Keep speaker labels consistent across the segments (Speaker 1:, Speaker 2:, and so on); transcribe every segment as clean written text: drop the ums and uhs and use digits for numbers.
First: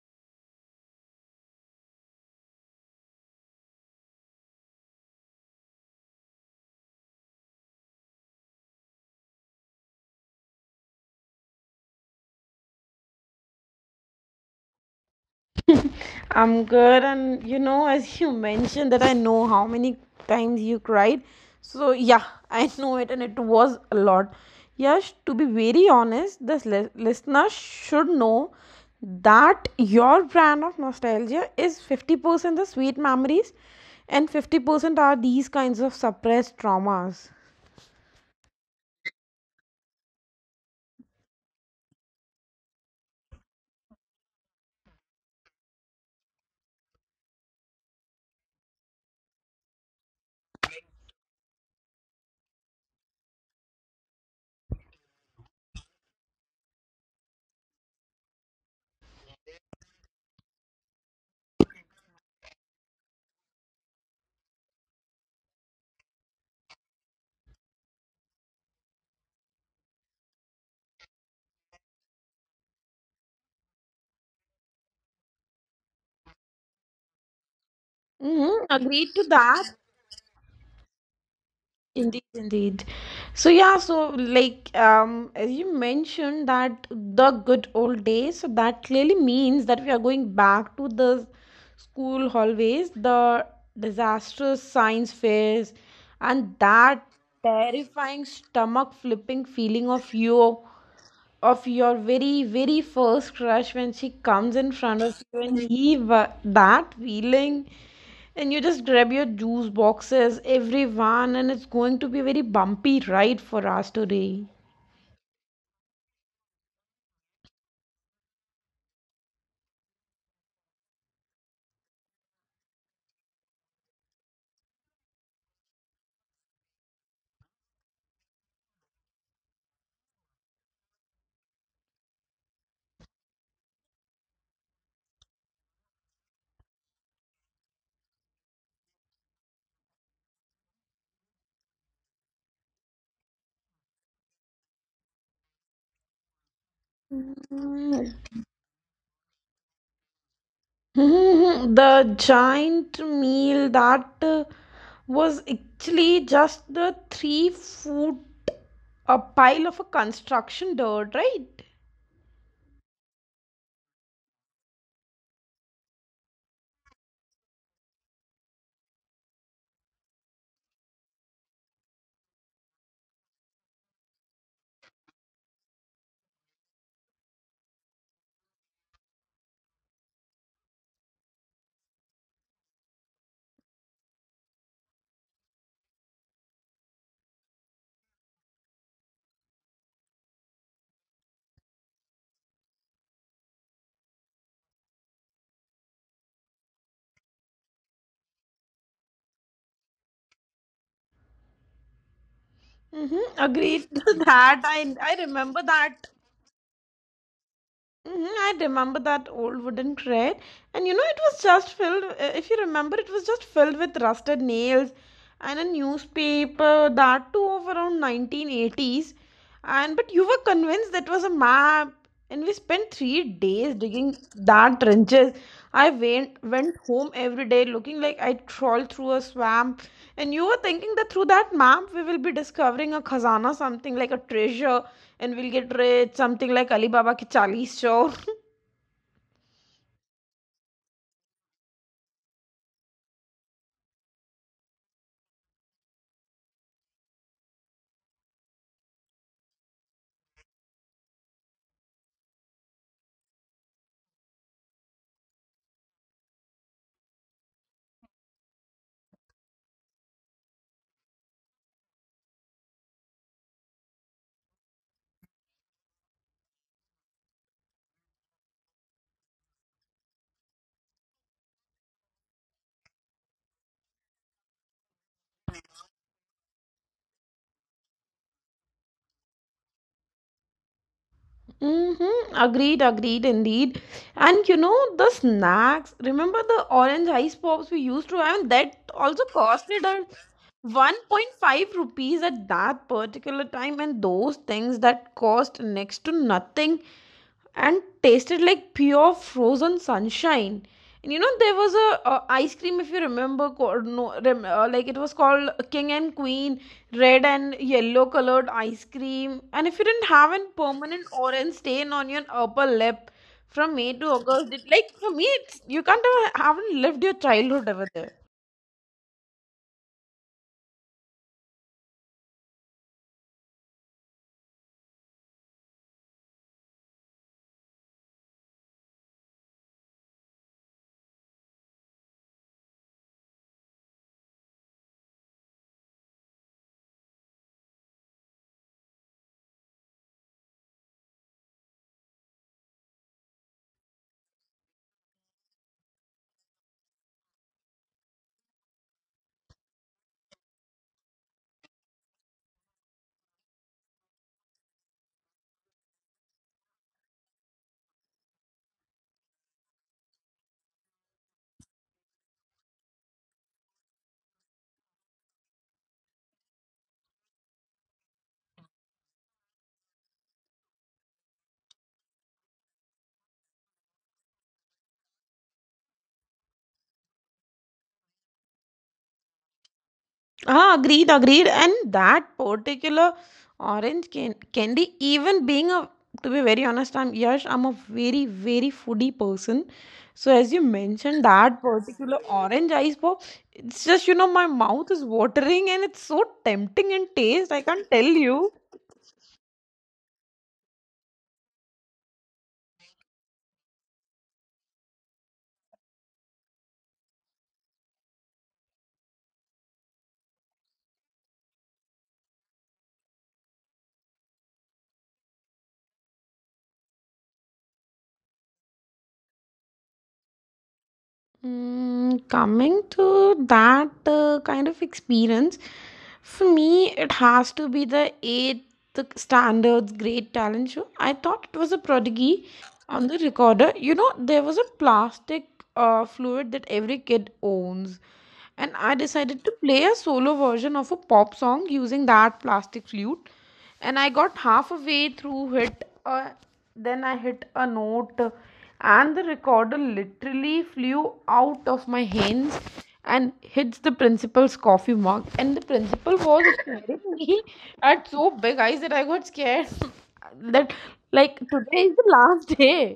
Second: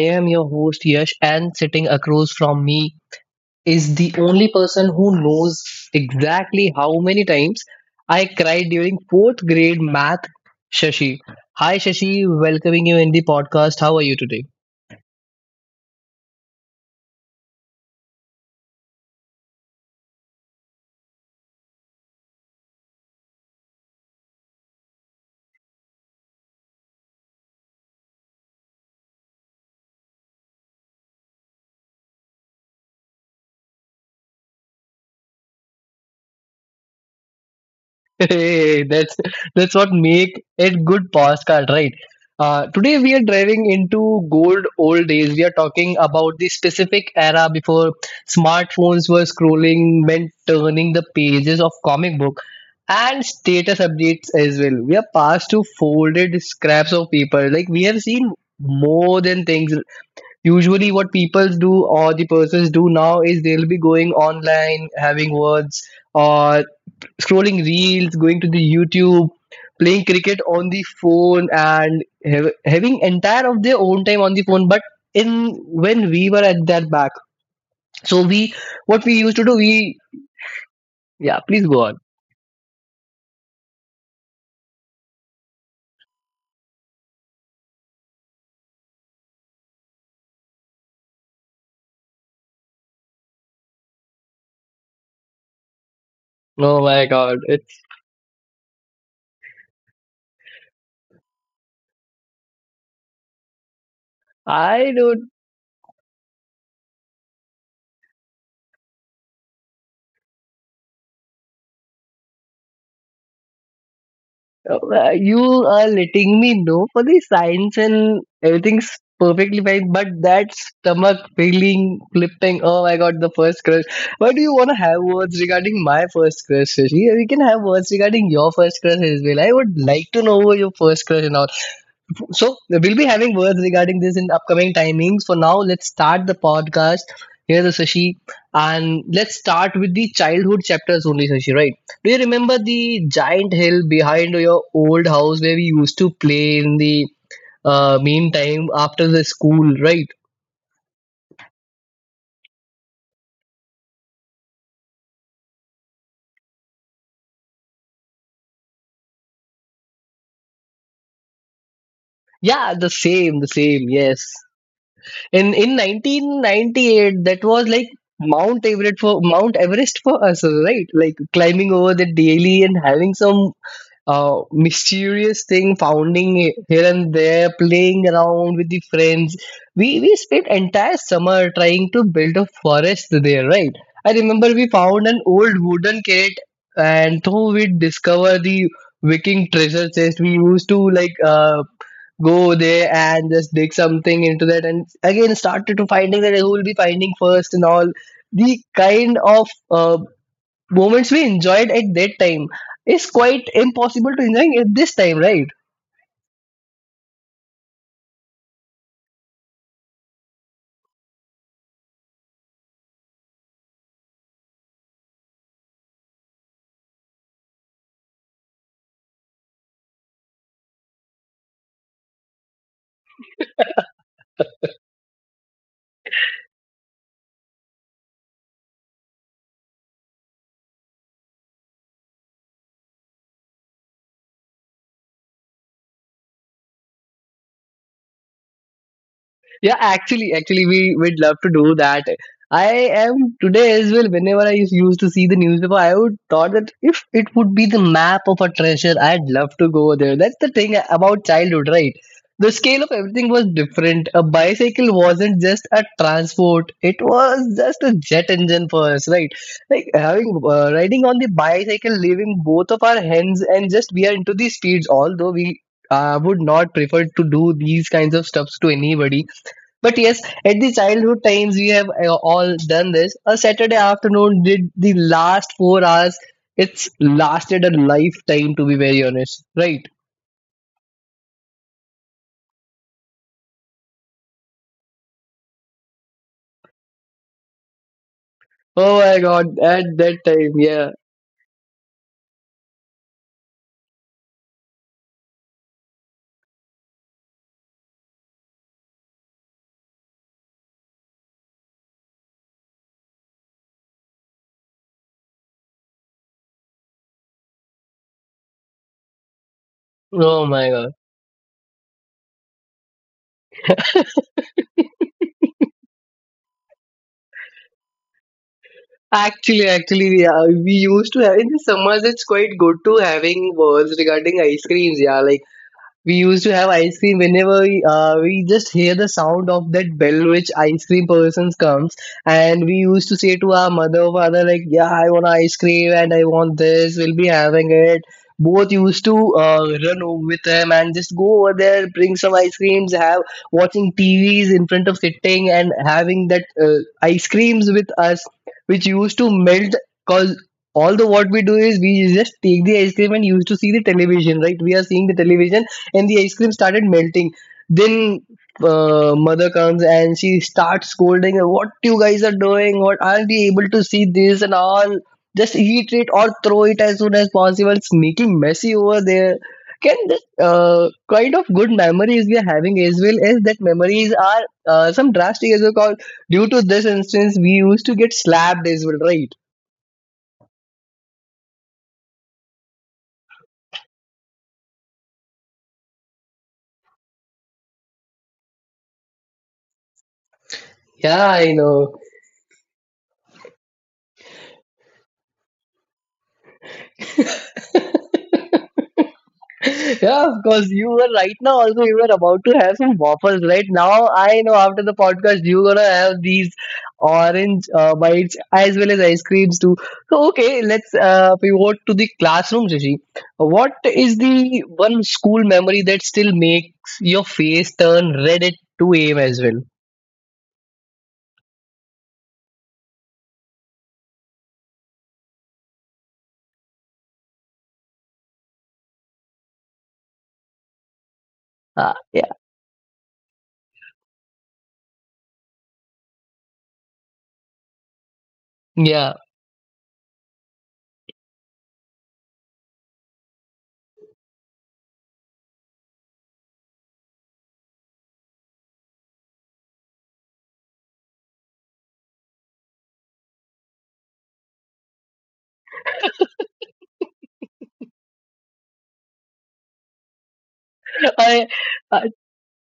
Speaker 1: am your host Yash and sitting across from me is the only person who knows exactly how many times I cried during fourth grade math, Shashi. Hi Shashi, welcoming you in the podcast. How are you today?
Speaker 2: I'm good, and as you mentioned, that I know how many times you cried. So, yeah, I know it, and it was a lot. Yes, to be very honest, this listener should know that your brand of nostalgia is 50% the sweet memories and 50% are these kinds of suppressed traumas.
Speaker 1: Hey, that's what make it good postcard, right? Today we are driving into gold old days. We are talking about the specific era before smartphones were scrolling, meant turning the pages of comic book, and status updates as well. We are past to folded scraps of paper. Like we have seen more than things. Usually, what people do or the persons do now is they'll be going online, having words, or scrolling reels, going to the YouTube, playing cricket on the phone, and having entire of their own time on the phone. But in when we were at that back, so
Speaker 2: Mm-hmm,
Speaker 1: we
Speaker 2: agreed
Speaker 1: what
Speaker 2: to
Speaker 1: we used to do,
Speaker 2: that.
Speaker 1: we yeah, please go on.
Speaker 2: Indeed, indeed. So yeah, so like as you mentioned that the good old days, so that clearly means that we are going back to the school hallways, the disastrous science fairs, and
Speaker 1: Oh
Speaker 2: that
Speaker 1: my god, it's
Speaker 2: terrifying stomach flipping feeling of your very very first crush, when she comes in front
Speaker 1: I
Speaker 2: of you,
Speaker 1: don't
Speaker 2: and that feeling, and you just grab your juice boxes everyone, and it's going to be a very bumpy ride for us today.
Speaker 1: You are letting me know for the science and everything's perfectly fine, but that stomach feeling, flipping, oh my god, the first crush. Why do you want to have words regarding my first crush, Shashi? We can have words regarding your first crush as well. I would like to know who your first crush and all. So we'll be having words regarding this in upcoming timings. For now, let's start the podcast. Here's the Sashi, and let's start with the childhood chapters only, Sashi. Right? Do you remember the giant hill behind your old house where we used to play in the meantime after the school? Right?
Speaker 2: The giant meal that was actually just the three food, a pile of a construction dirt, right?
Speaker 1: Yeah, the same, the same. Yes. In 1998, that was like Mount Everest for us, right? Like climbing over the daily and having some mysterious thing, founding it here and there, playing around with the friends. We spent entire summer trying to build a forest there, right? I remember we found an old wooden crate, and though we discover the Viking treasure chest, we used to like go there and just dig something into that, and again started to finding that who will be finding first and all. The kind of moments we enjoyed at that time is
Speaker 2: Mm-hmm,
Speaker 1: quite
Speaker 2: agreed to
Speaker 1: impossible to
Speaker 2: that,
Speaker 1: enjoy at
Speaker 2: I,
Speaker 1: this
Speaker 2: I
Speaker 1: time,
Speaker 2: remember
Speaker 1: right?
Speaker 2: that. Mhm, I remember that old wooden crate, and you know, it was just filled, if you remember, it was just filled with rusted nails and a newspaper, that too of around 1980s. And but you were convinced that was a map, and we spent 3 days digging that trenches. I went home every day looking like I crawled through a swamp, and you were thinking that through that map we will be discovering a khazana, something like a treasure, and we'll get rich, something like Alibaba ki chalis chor.
Speaker 1: Yeah, actually we would love to do that. I am today as well. Whenever I used to see the newspaper, I would thought that if it would be the map of a treasure, I'd love to go there. That's the thing about childhood, right? The scale of everything was different. A bicycle wasn't just a transport, it was just a jet engine for us, right? Like having riding on the bicycle leaving both of our hands and just we are into the speeds, although we would not prefer to do these kinds of stuffs to anybody. But yes, at the childhood times, we have all done this. A Saturday afternoon did the last 4 hours. It's lasted a lifetime, to be very honest, right?
Speaker 2: Mm-hmm, agreed, agreed, indeed. And you know the snacks, remember the orange ice pops we used to have? That
Speaker 1: Oh
Speaker 2: also
Speaker 1: my god,
Speaker 2: costed
Speaker 1: at
Speaker 2: us
Speaker 1: that time, yeah.
Speaker 2: 1.5 rupees at that particular time, and those things that cost next to nothing and tasted like pure frozen sunshine. And you know there was a, ice cream, if you remember, no, like, it was called King and Queen, red and yellow colored ice cream, and if you didn't have a
Speaker 1: Oh my
Speaker 2: permanent
Speaker 1: god.
Speaker 2: orange stain on your upper lip from May to August, it, like, for me it's, you can't ever haven't lived your childhood ever there.
Speaker 1: Actually, yeah, we used to have in the summers. It's quite good to having words regarding ice creams. Yeah, like we used to have ice cream whenever we just hear the sound of that bell which ice cream person comes, and we used to say to our mother or father like yeah, I want ice cream and I want this, we'll be having it. Both used to run over with them and just go over there, bring some ice creams, have watching tvs in front of sitting and having that ice creams with us, which used to melt. Because all the what we do is we just take the ice cream and used to see the television, right? We are seeing the television and the ice cream started melting. Then mother comes and she starts scolding, "What you guys are doing? What aren't you able to see this and all? Just eat it or throw it as soon as possible. It's making messy over there." Can this kind of good memories we are having, as well as that memories are some drastic as well. Cause Due to this instance, we used to get slapped as well, right?
Speaker 2: Ah, agreed, agreed. And that particular orange candy, even to be very honest, I'm Yash, I'm a very, very foodie person. So as you mentioned,
Speaker 1: Yeah,
Speaker 2: that
Speaker 1: I know.
Speaker 2: particular orange ice pop, it's just, my mouth is watering and it's so tempting in taste. I can't tell you.
Speaker 1: Yeah, of course. You were right now also you were about to have some waffles, right? Now I know after the podcast you're gonna have these orange bites as well as ice creams too. So okay, let's pivot to the classroom, Rishi. What is the one school memory that still makes your face turn red at 2 a.m. as well?
Speaker 2: Mm, coming to that kind of experience, for me, it has to be the eighth standards great talent show. I thought it was a
Speaker 1: Uh,
Speaker 2: prodigy
Speaker 1: yeah,
Speaker 2: on the recorder. You know, there was a plastic fluid that every kid owns, and I decided
Speaker 1: yeah.
Speaker 2: to play a solo version of a pop song using that plastic flute. And I got half a way through it. Then I hit a note, and the recorder literally flew out of my hands and hits the principal's coffee mug, and the principal was staring me at so big eyes that I got scared, that like today is the
Speaker 1: I,
Speaker 2: last day.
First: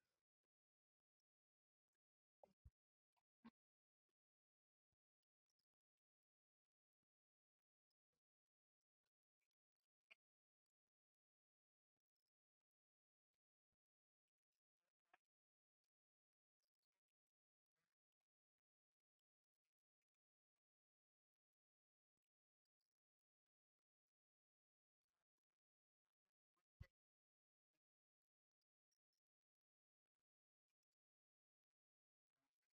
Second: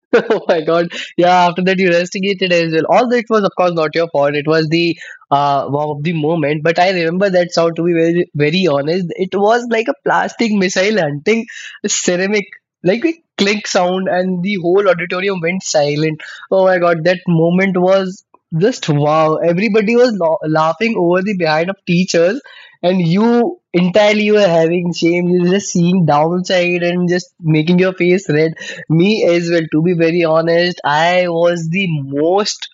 Speaker 1: oh my god. Yeah, after that you investigated as well, although it was of course not your fault. It was the wow of the moment. But I remember that sound, to be very very honest. It was like a plastic missile hunting ceramic, like a click sound, and the whole auditorium went silent. Oh my god, that moment was just wow. Everybody was laughing over the behind of teachers, and you entirely were having shame. You're just seeing downside and just making your face red. Me as well, to be very honest, I was the most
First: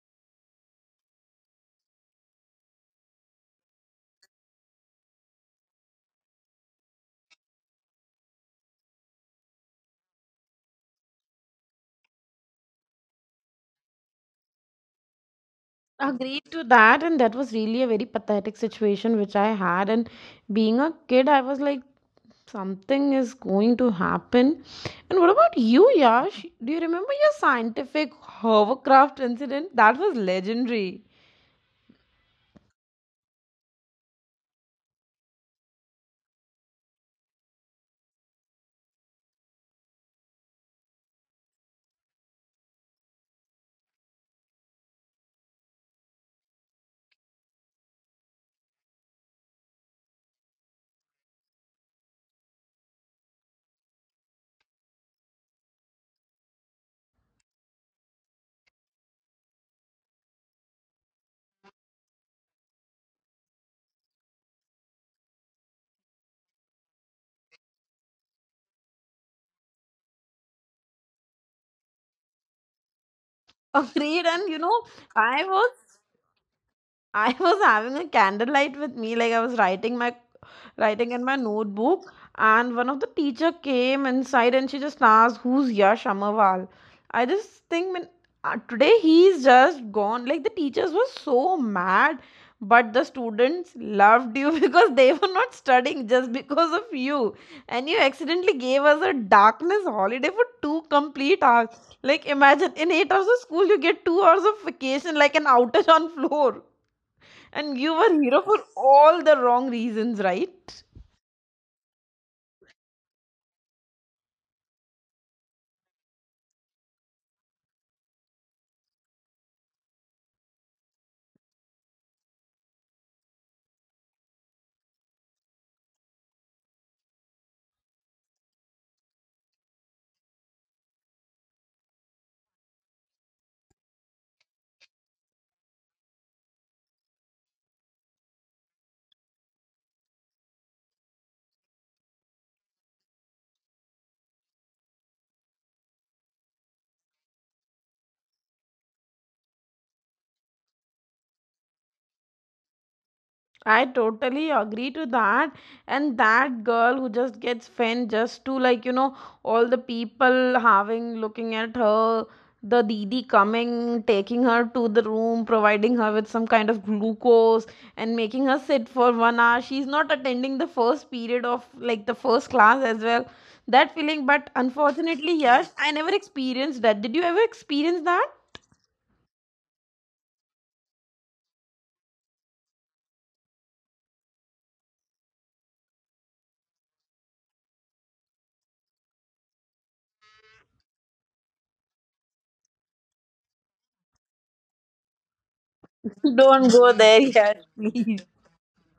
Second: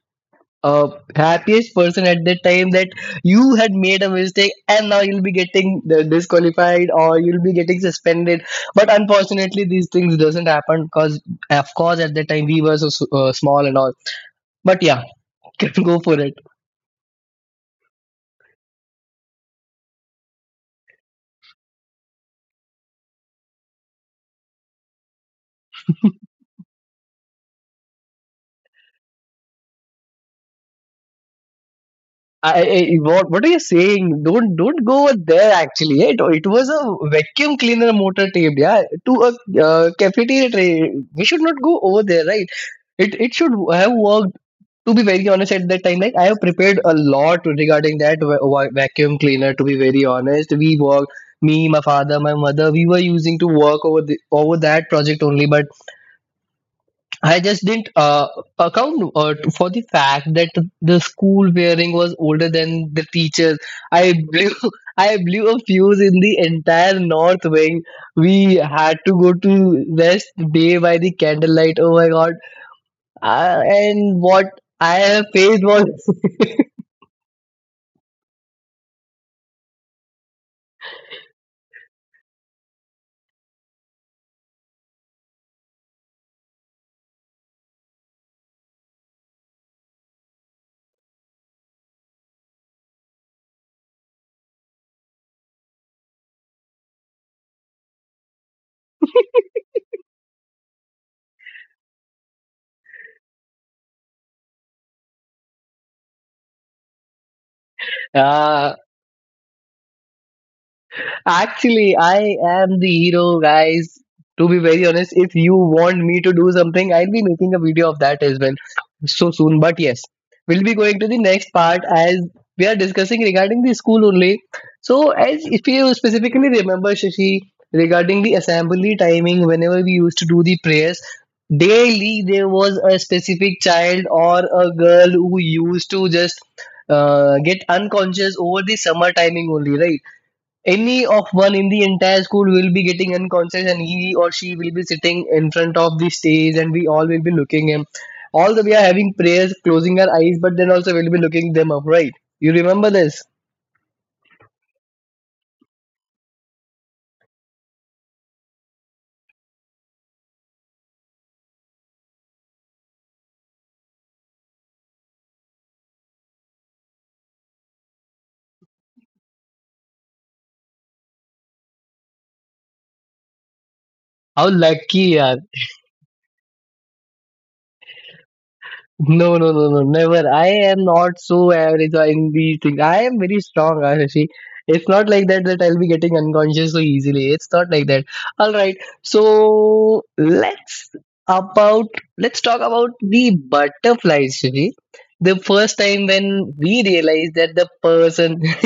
Speaker 1: uh, happiest person at that time, that you had made a mistake and now you'll be getting disqualified or you'll be getting suspended. But unfortunately these things doesn't happen, because of course at that time we were so small and all. But yeah, can go for it.
Speaker 2: Agreed to that, and that was really a very pathetic situation which I had, and being a kid I was like something is going to happen. And what about you, Yash? Do you remember your scientific hovercraft incident? That was legendary.
Speaker 1: I, what are you saying? Don't go over there. Actually it was a vacuum cleaner motor taped, yeah, to a cafeteria tray. We should not go over there, right? It should have worked. To be very honest, at that time, like I have prepared a lot regarding that vacuum cleaner. To be very honest, we worked, me, my father, my mother, we were using to work over that project only. But I just didn't account for the fact that the school wearing was older than the teachers. I blew I blew a fuse in the entire north wing. We had to go to rest day by the candlelight. Oh my god. And
Speaker 2: Agreed,
Speaker 1: what
Speaker 2: and you know,
Speaker 1: I have
Speaker 2: I
Speaker 1: faced was
Speaker 2: was I was having a candlelight with me, like I was writing in my notebook, and one of the teacher came inside and she just asked, "Who's Yash Amarwal?" I just think, when today he's just gone. Like the teachers were so mad, but the students loved you because they were not studying just because of you, and you accidentally gave us a darkness holiday for 2 complete hours. Like imagine, in 8 hours of school you get 2 hours of vacation, like an outage on floor, and you were hero for
Speaker 1: uh,
Speaker 2: all the wrong reasons, right?
Speaker 1: Actually, I am the hero, guys. To be very honest, if you want me to do something, I'll be making a video of that as well so soon. But yes, we'll be going to the next part as we are discussing regarding the school only. So, as if you specifically remember, Shashi, regarding the assembly timing, whenever we used to do the prayers, daily there was a specific child or a girl who used to just get unconscious over the summer timing only, right? Any of one in the entire school will be getting unconscious and he or she will be sitting in front of the stage, and we all will be looking him, although we are having prayers closing our eyes, but then also we'll be looking them up, right? You remember this?
Speaker 2: I totally agree to that. And that girl who just gets fanned, just to like, all the people having looking at her, the Didi coming, taking her to the room, providing her with some kind of glucose, and making her sit for 1 hour. She's not attending the first period of like the first class as well. That feeling, but
Speaker 1: How
Speaker 2: unfortunately,
Speaker 1: lucky. Yeah.
Speaker 2: Yash, I never experienced that. Did you ever experience that?
Speaker 1: No, no, no, no, never. I am not so average in these things. I am very strong, Ashishi. It's not like that that I'll be getting unconscious so easily. It's not like that. All right. So about let's talk about the butterflies, Shishi. The first time
Speaker 2: Don't
Speaker 1: when
Speaker 2: go
Speaker 1: we
Speaker 2: there, Yash,
Speaker 1: realized that the
Speaker 2: please.
Speaker 1: person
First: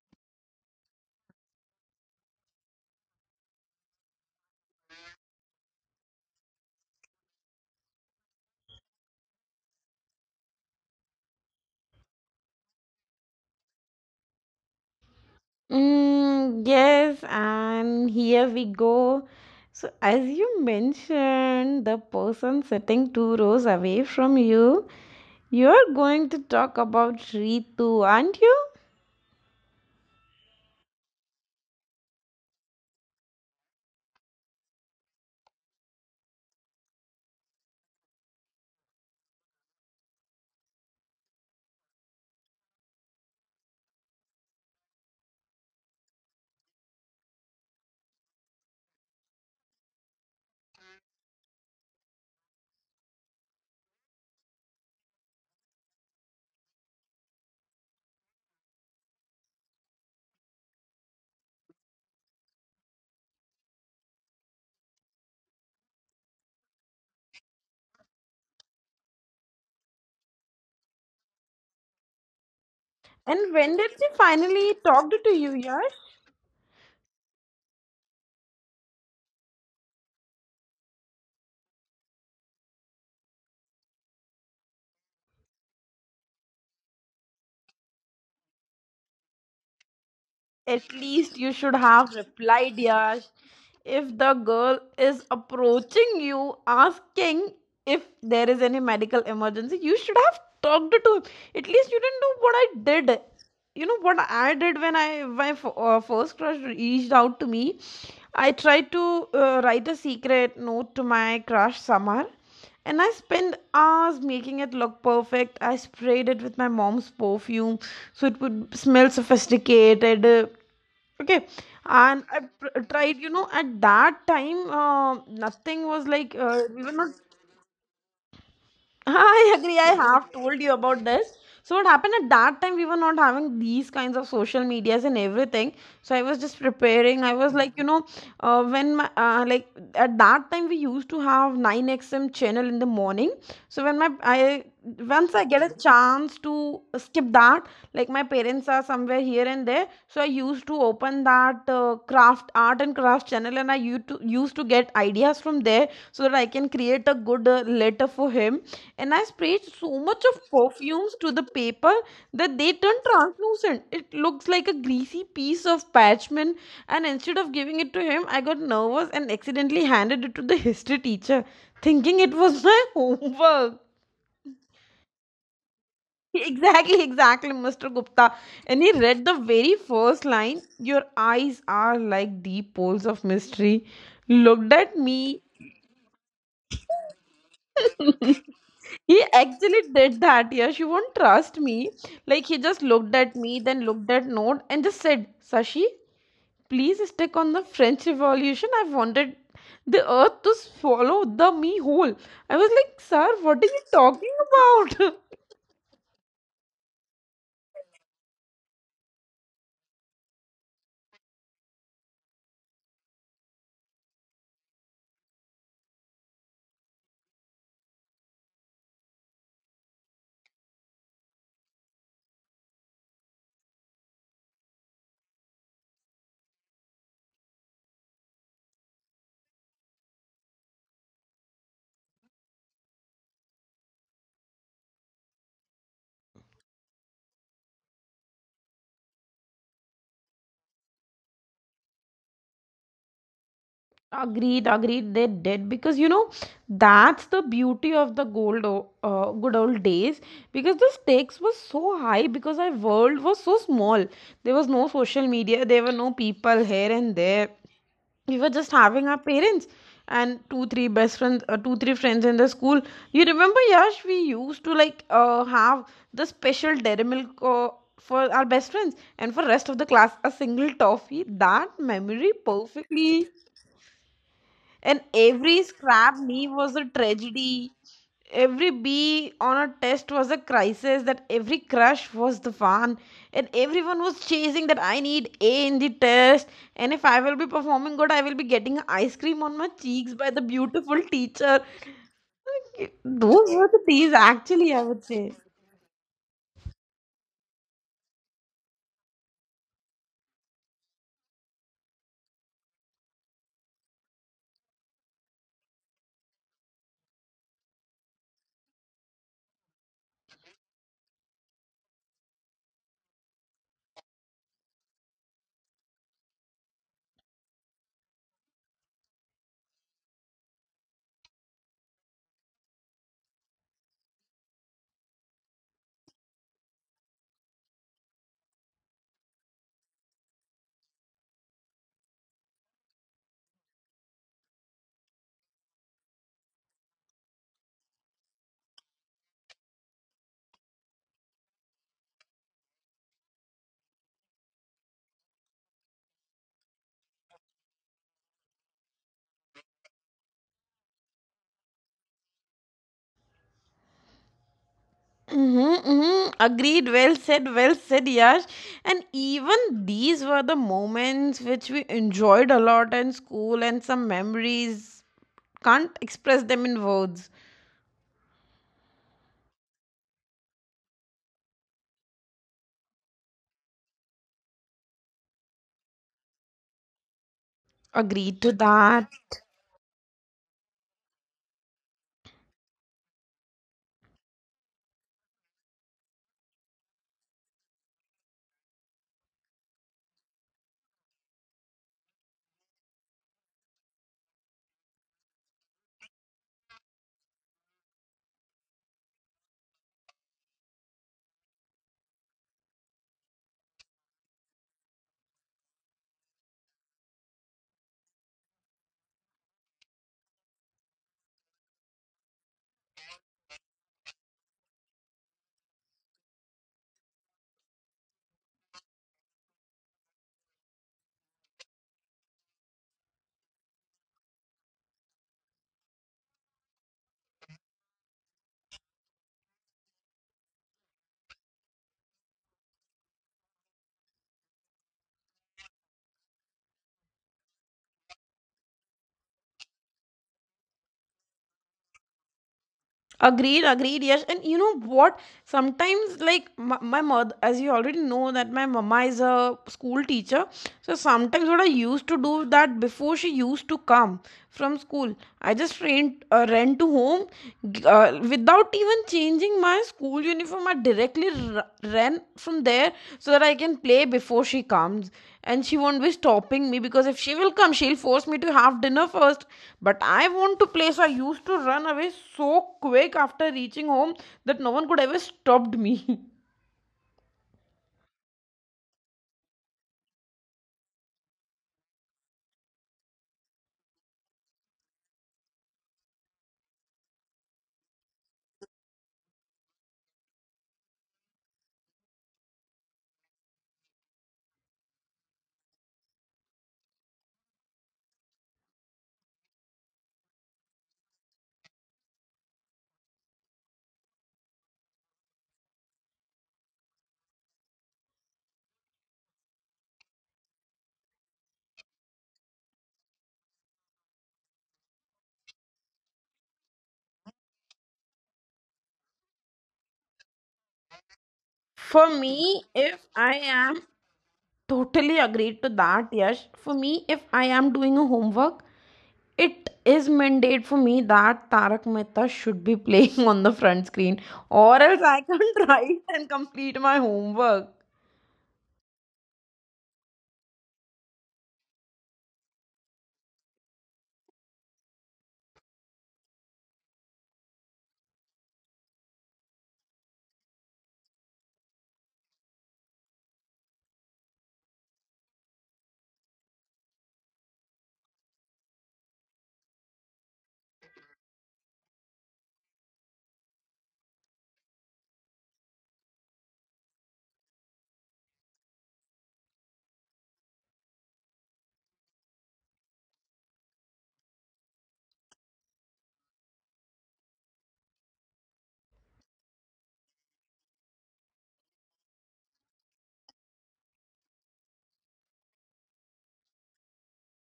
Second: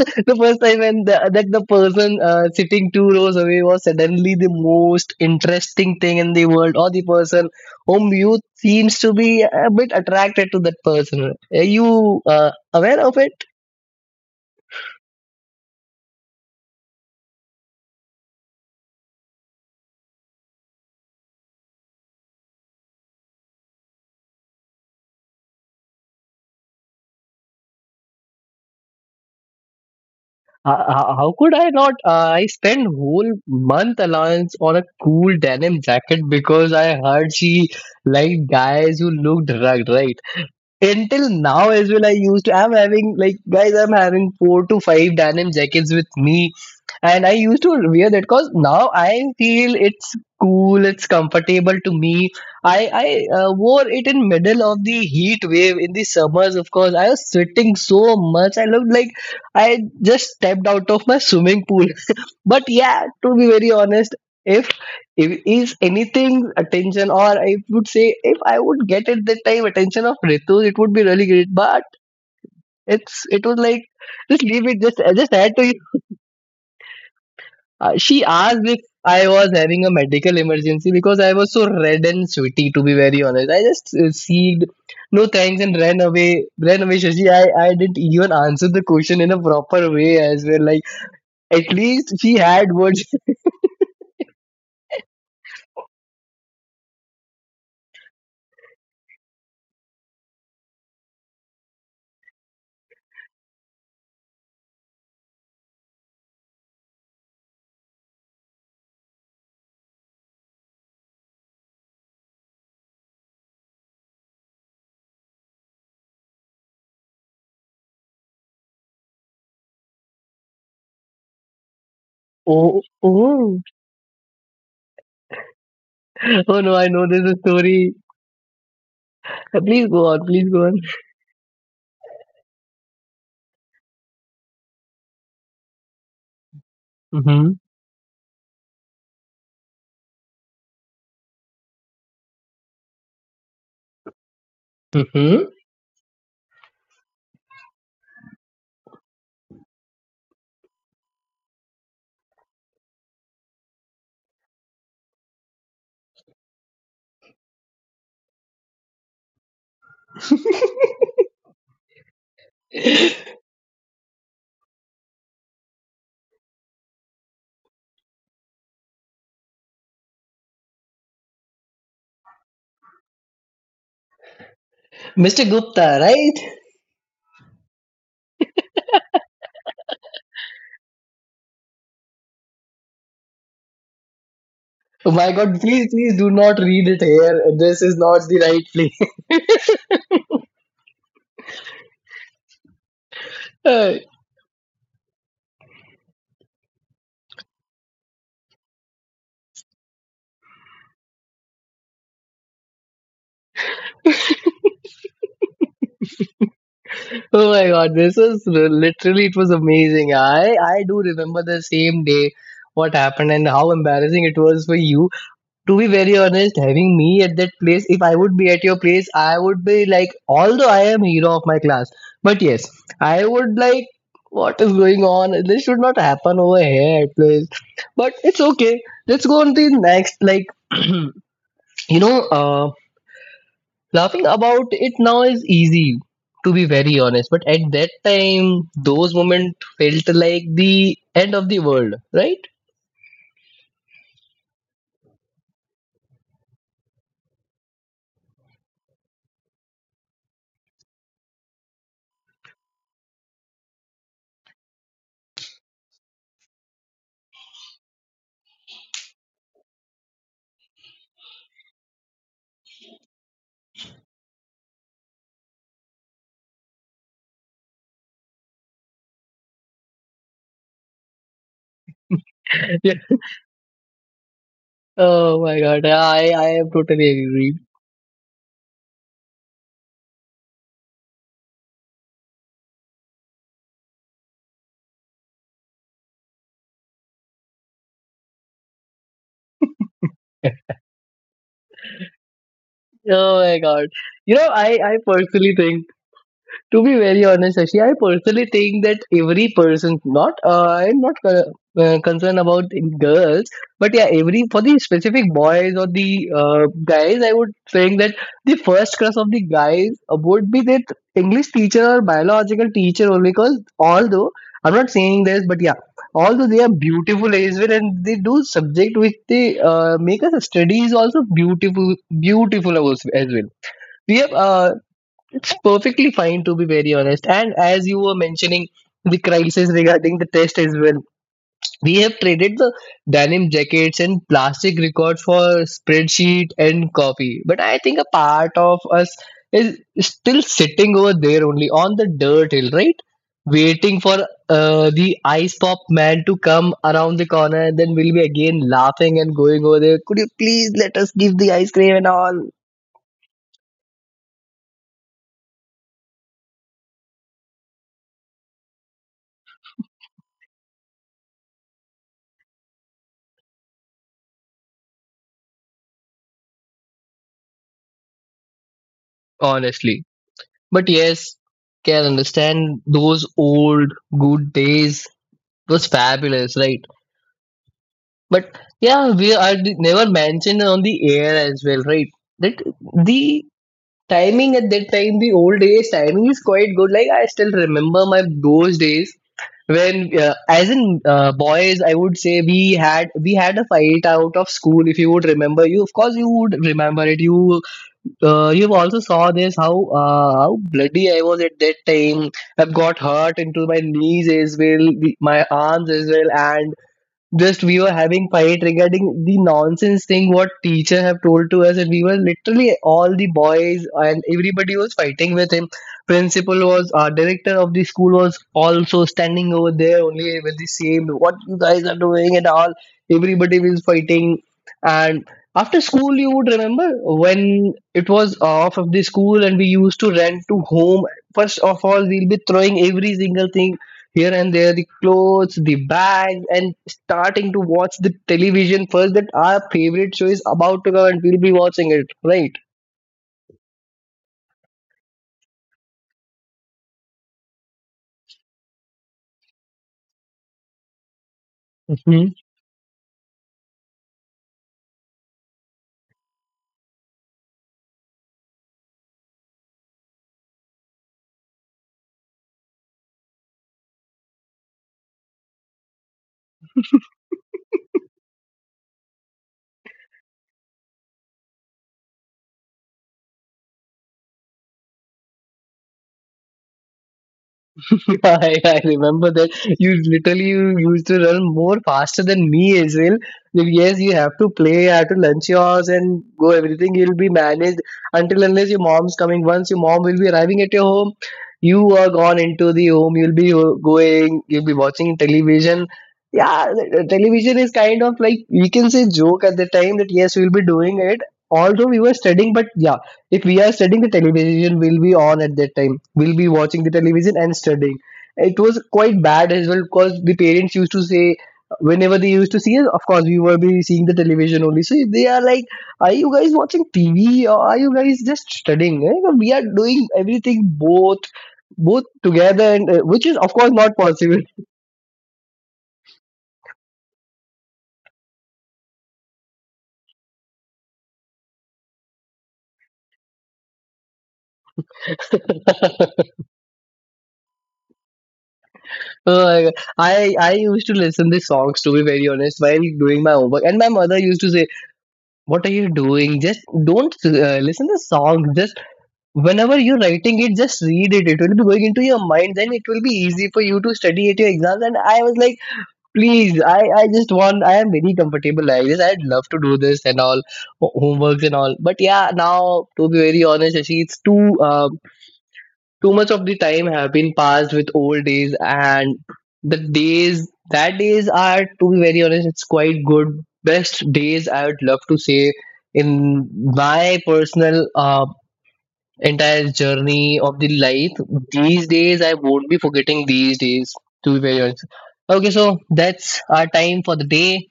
Speaker 1: the first time when that the person sitting two rows away was suddenly the most interesting thing in the world, or the person whom you seems to be a bit attracted to that person, are you aware of it?
Speaker 2: Mm, yes, and here we go. So, as you mentioned, the person sitting two rows away from you, you're going to talk about Ritu, aren't you?
Speaker 1: How could I not? I spent whole month allowance on a cool denim jacket because I heard she liked guys who looked rugged, right? Until now as well, I used to I'm having, like guys, I'm having four to five denim jackets with me, and I used to wear that because now I feel it's cool, it's comfortable to me. I I wore it in middle of the heat wave in the summers. Of course, I was sweating so much. I looked like I just stepped out of my swimming pool. But yeah, to be very honest, if if is anything attention, or I would say if I would get at that time attention of Ritu, it would be really great. But it's it
Speaker 2: And
Speaker 1: was
Speaker 2: when
Speaker 1: like,
Speaker 2: did she
Speaker 1: just leave it.
Speaker 2: finally
Speaker 1: Just I
Speaker 2: talk
Speaker 1: just
Speaker 2: to
Speaker 1: had
Speaker 2: you?
Speaker 1: to
Speaker 2: Yeah?
Speaker 1: she asked if I was having a medical emergency because I was so red and sweaty. To be very honest, I just said no thanks and ran away. Ran away, Shashi. I didn't even answer the question in a proper way as well.
Speaker 2: At
Speaker 1: Like
Speaker 2: least you should
Speaker 1: at
Speaker 2: have
Speaker 1: least she had
Speaker 2: replied,
Speaker 1: words.
Speaker 2: Yash. If the girl is approaching you asking if there is any medical emergency, you should have talked to him. At least you didn't do what I did. You know what I did when I my f- first crush reached out to me. I tried to write a secret note to my crush Samar, and I spent hours making it look perfect. I sprayed it with my mom's perfume so it would smell sophisticated. Okay, and I
Speaker 1: Oh
Speaker 2: tried,
Speaker 1: oh
Speaker 2: at that time, nothing was like,
Speaker 1: oh no!
Speaker 2: we
Speaker 1: I
Speaker 2: were
Speaker 1: know
Speaker 2: not.
Speaker 1: this is story.
Speaker 2: I
Speaker 1: Uh,
Speaker 2: agree.
Speaker 1: Please
Speaker 2: I
Speaker 1: go on.
Speaker 2: have
Speaker 1: Please
Speaker 2: told
Speaker 1: go
Speaker 2: you
Speaker 1: on.
Speaker 2: about this. So what happened, at that time we were not having these kinds of social medias and everything. So I was just preparing. I was
Speaker 1: hmm
Speaker 2: like, you know, when my like at that time we used to have 9XM channel in the morning. So when my I once I
Speaker 1: hmm
Speaker 2: get a chance to skip that, like my parents are somewhere here and there. So I used to open that craft, art and craft channel, and I used to get ideas from there so that I can create a good letter for him, and I sprayed so much of perfumes to the paper that they turned translucent. It looks like a greasy piece of parchment, and instead of giving it to him, I got nervous and accidentally handed it to the history teacher, thinking it was my homework.
Speaker 1: Mr. Gupta, right?
Speaker 2: Exactly, exactly, Mr. Gupta. And he read the very first line, "Your eyes are like deep pools of mystery." Looked at
Speaker 1: Oh my
Speaker 2: me.
Speaker 1: God! Please please do not read it here. This is not the right place.
Speaker 2: He actually did that. Yeah, she won't trust me. Like he just looked at me, then looked at note, and just said, "Sashi, please stick on the French Revolution. I wanted the Earth to swallow the me whole." I was like, "Sir, what are you talking about?"
Speaker 1: Oh my god, literally it was amazing. I do remember the same day what happened and how embarrassing it was for you. To be very honest, having me at that place, if I would be at your place, I would be like, although I am hero of my class, but yes, I would like, what is going on? This should not happen over here at place. But it's okay. Let's go on to the next. Like, you know, uh, laughing about it now is easy, to be very honest, but at that time, those moments felt like the end of the world, right?
Speaker 2: Agreed, agreed. They did, because that's the beauty of the good old days. Because the stakes were so high, because our world was so small. There was no social media. There were no people here and there. We were just having our parents and two three best friends, two three friends in the school. You remember, Yash, we used to like have the special dairy milk for our best friends, and for rest of the class a single toffee. That memory
Speaker 1: Yeah.
Speaker 2: perfectly, and
Speaker 1: Oh my
Speaker 2: every
Speaker 1: god,
Speaker 2: scrap
Speaker 1: I
Speaker 2: leaf
Speaker 1: am
Speaker 2: was a
Speaker 1: totally agree.
Speaker 2: tragedy. Every bee on a test was a crisis. That every crush was the fun, and everyone was chasing that I need A in the test. And if I will be performing good, I will be getting ice cream on my cheeks by the beautiful teacher.
Speaker 1: Oh my
Speaker 2: Those were
Speaker 1: god.
Speaker 2: the days,
Speaker 1: You know, I,
Speaker 2: actually, I
Speaker 1: I
Speaker 2: would say.
Speaker 1: personally think to be very honest, Ashi, I personally think that every person, not I'm not concerned about in girls, but yeah, every for the specific boys or the guys, I would think that the first crush of the guys would be that English teacher or biological teacher only. Because although I'm not saying this, but yeah, although they are beautiful as well, and they do subject which they make us study is also beautiful, beautiful as well we have perfectly fine to be very honest. And as you were mentioning the crisis regarding the test as well, we have traded the denim jackets and plastic record for spreadsheet and coffee, but I think a part of us is still sitting over there only on the dirt hill, right, waiting for the ice pop man to come around the corner, and then we'll be again laughing and going over there. Could you please let us give the ice cream and all
Speaker 2: Mm-hmm, mm-hmm. Agreed. Well said. Well said, Yash. And even these were the moments which we enjoyed a lot in school, and some memories can't express them in words.
Speaker 1: honestly? But yes, can understand those old good days was fabulous, right? But
Speaker 2: Agreed to
Speaker 1: yeah,
Speaker 2: that.
Speaker 1: never mentioned on the air as well, right? That the timing at that time, the old days timing is quite good. Like I still remember my those days when as in boys I would say we had a fight out of school. If you would remember, you of course you would remember it. You you also saw this how how bloody I was at that time. I've got hurt into my knees as well, my arms as well. Just we were having fight regarding the nonsense thing what teacher have told to us, and we were literally all the boys and everybody was fighting with him. Principal was our director of the school was also standing over there only with the same what you guys are doing and all. Everybody was fighting, and after school, you would remember, when it was off of the school and we used to run to home, first of all we'll be throwing every single thing here and there, the clothes, the bags, and starting to watch the television first that our favorite show is about to come and we'll be watching it, right?
Speaker 2: Agreed, agreed. Yes, and you know what, sometimes like my mother, as you already know that my mama is a school teacher. So sometimes what I used to do, that before she used to come from school, I just ran to home, without even changing my school uniform, I directly ran from there so that I can play before she comes, and she won't be stopping me, because if she will come she'll force me to have dinner first, but I want to play, so I used to run away so quick after reaching home that no one could ever stopped me.
Speaker 1: I remember that you literally you used to run more faster than me as well. Like, yes, you have to play, you have to lunch yours and go everything. You'll be managed until unless your mom's coming. Once your mom will be arriving at your home, you are gone into the home. You'll be going, you'll be watching television. Yeah, the television is kind of like we can say joke at the time that yes, we'll be doing it. Although we were studying, but yeah, if we are studying the television will be on, at that time we'll be watching the television and studying. It was quite bad as well because the parents used to say whenever they used to see us, of course we were be seeing the television only, so they are like, are you guys watching TV or are you guys just studying? Eh, so, we are doing everything, both both
Speaker 2: for me
Speaker 1: together and
Speaker 2: if
Speaker 1: which is of
Speaker 2: I
Speaker 1: course not
Speaker 2: am
Speaker 1: possible.
Speaker 2: Totally agreed to that. Yes, for me, if I am doing a homework, it is mandate for me that Tarak Mehta should be playing on the front screen, or else I can't write and complete my homework.
Speaker 1: Oh my God. I used to listen these songs to be very honest while doing my homework, and my mother used to say, "What are you doing? Just don't listen to songs. Just whenever you're writing it just read it, it will be going into your mind, then it will be easy for you to study at your exams." And I was like, please, I just want, I am very comfortable like this, I'd love to do this and all homeworks and all. But yeah, now to be very honest Shashi, it's too too much of the time have been passed with old days, and the days that days are to be very honest it's quite good, best days I would love to say in my personal entire journey of the life. These days, I won't be forgetting these days, to be very honest. Okay, so that's our time for the day.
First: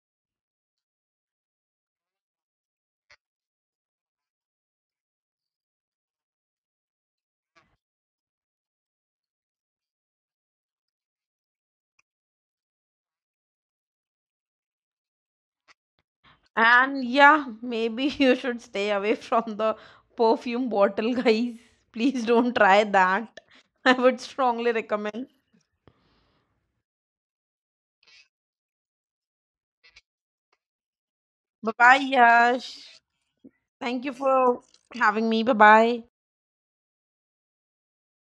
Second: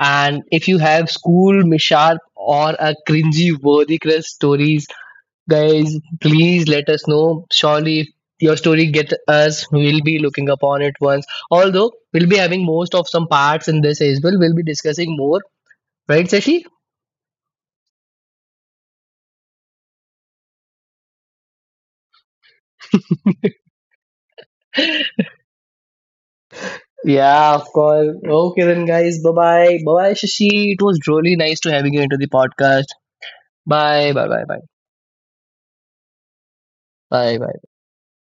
Speaker 1: And if you have school mishap or a cringy worthy crush stories, guys, please let us know. Surely, if your story get us, we'll be looking upon it once. Although we'll be having most of some parts in this as well. We'll be discussing more, right, Sashi?
Speaker 2: And yeah, maybe you should stay away from the perfume bottle, guys. Please don't try that. I would strongly recommend.
Speaker 1: Yeah, of course. Okay, then, guys. Bye bye. Bye bye, Shashi. It was really nice to
Speaker 2: Bye
Speaker 1: having
Speaker 2: bye,
Speaker 1: you into the podcast.
Speaker 2: Yash. Thank you
Speaker 1: Bye
Speaker 2: for
Speaker 1: bye.
Speaker 2: having me. Bye bye.
Speaker 1: Bye bye.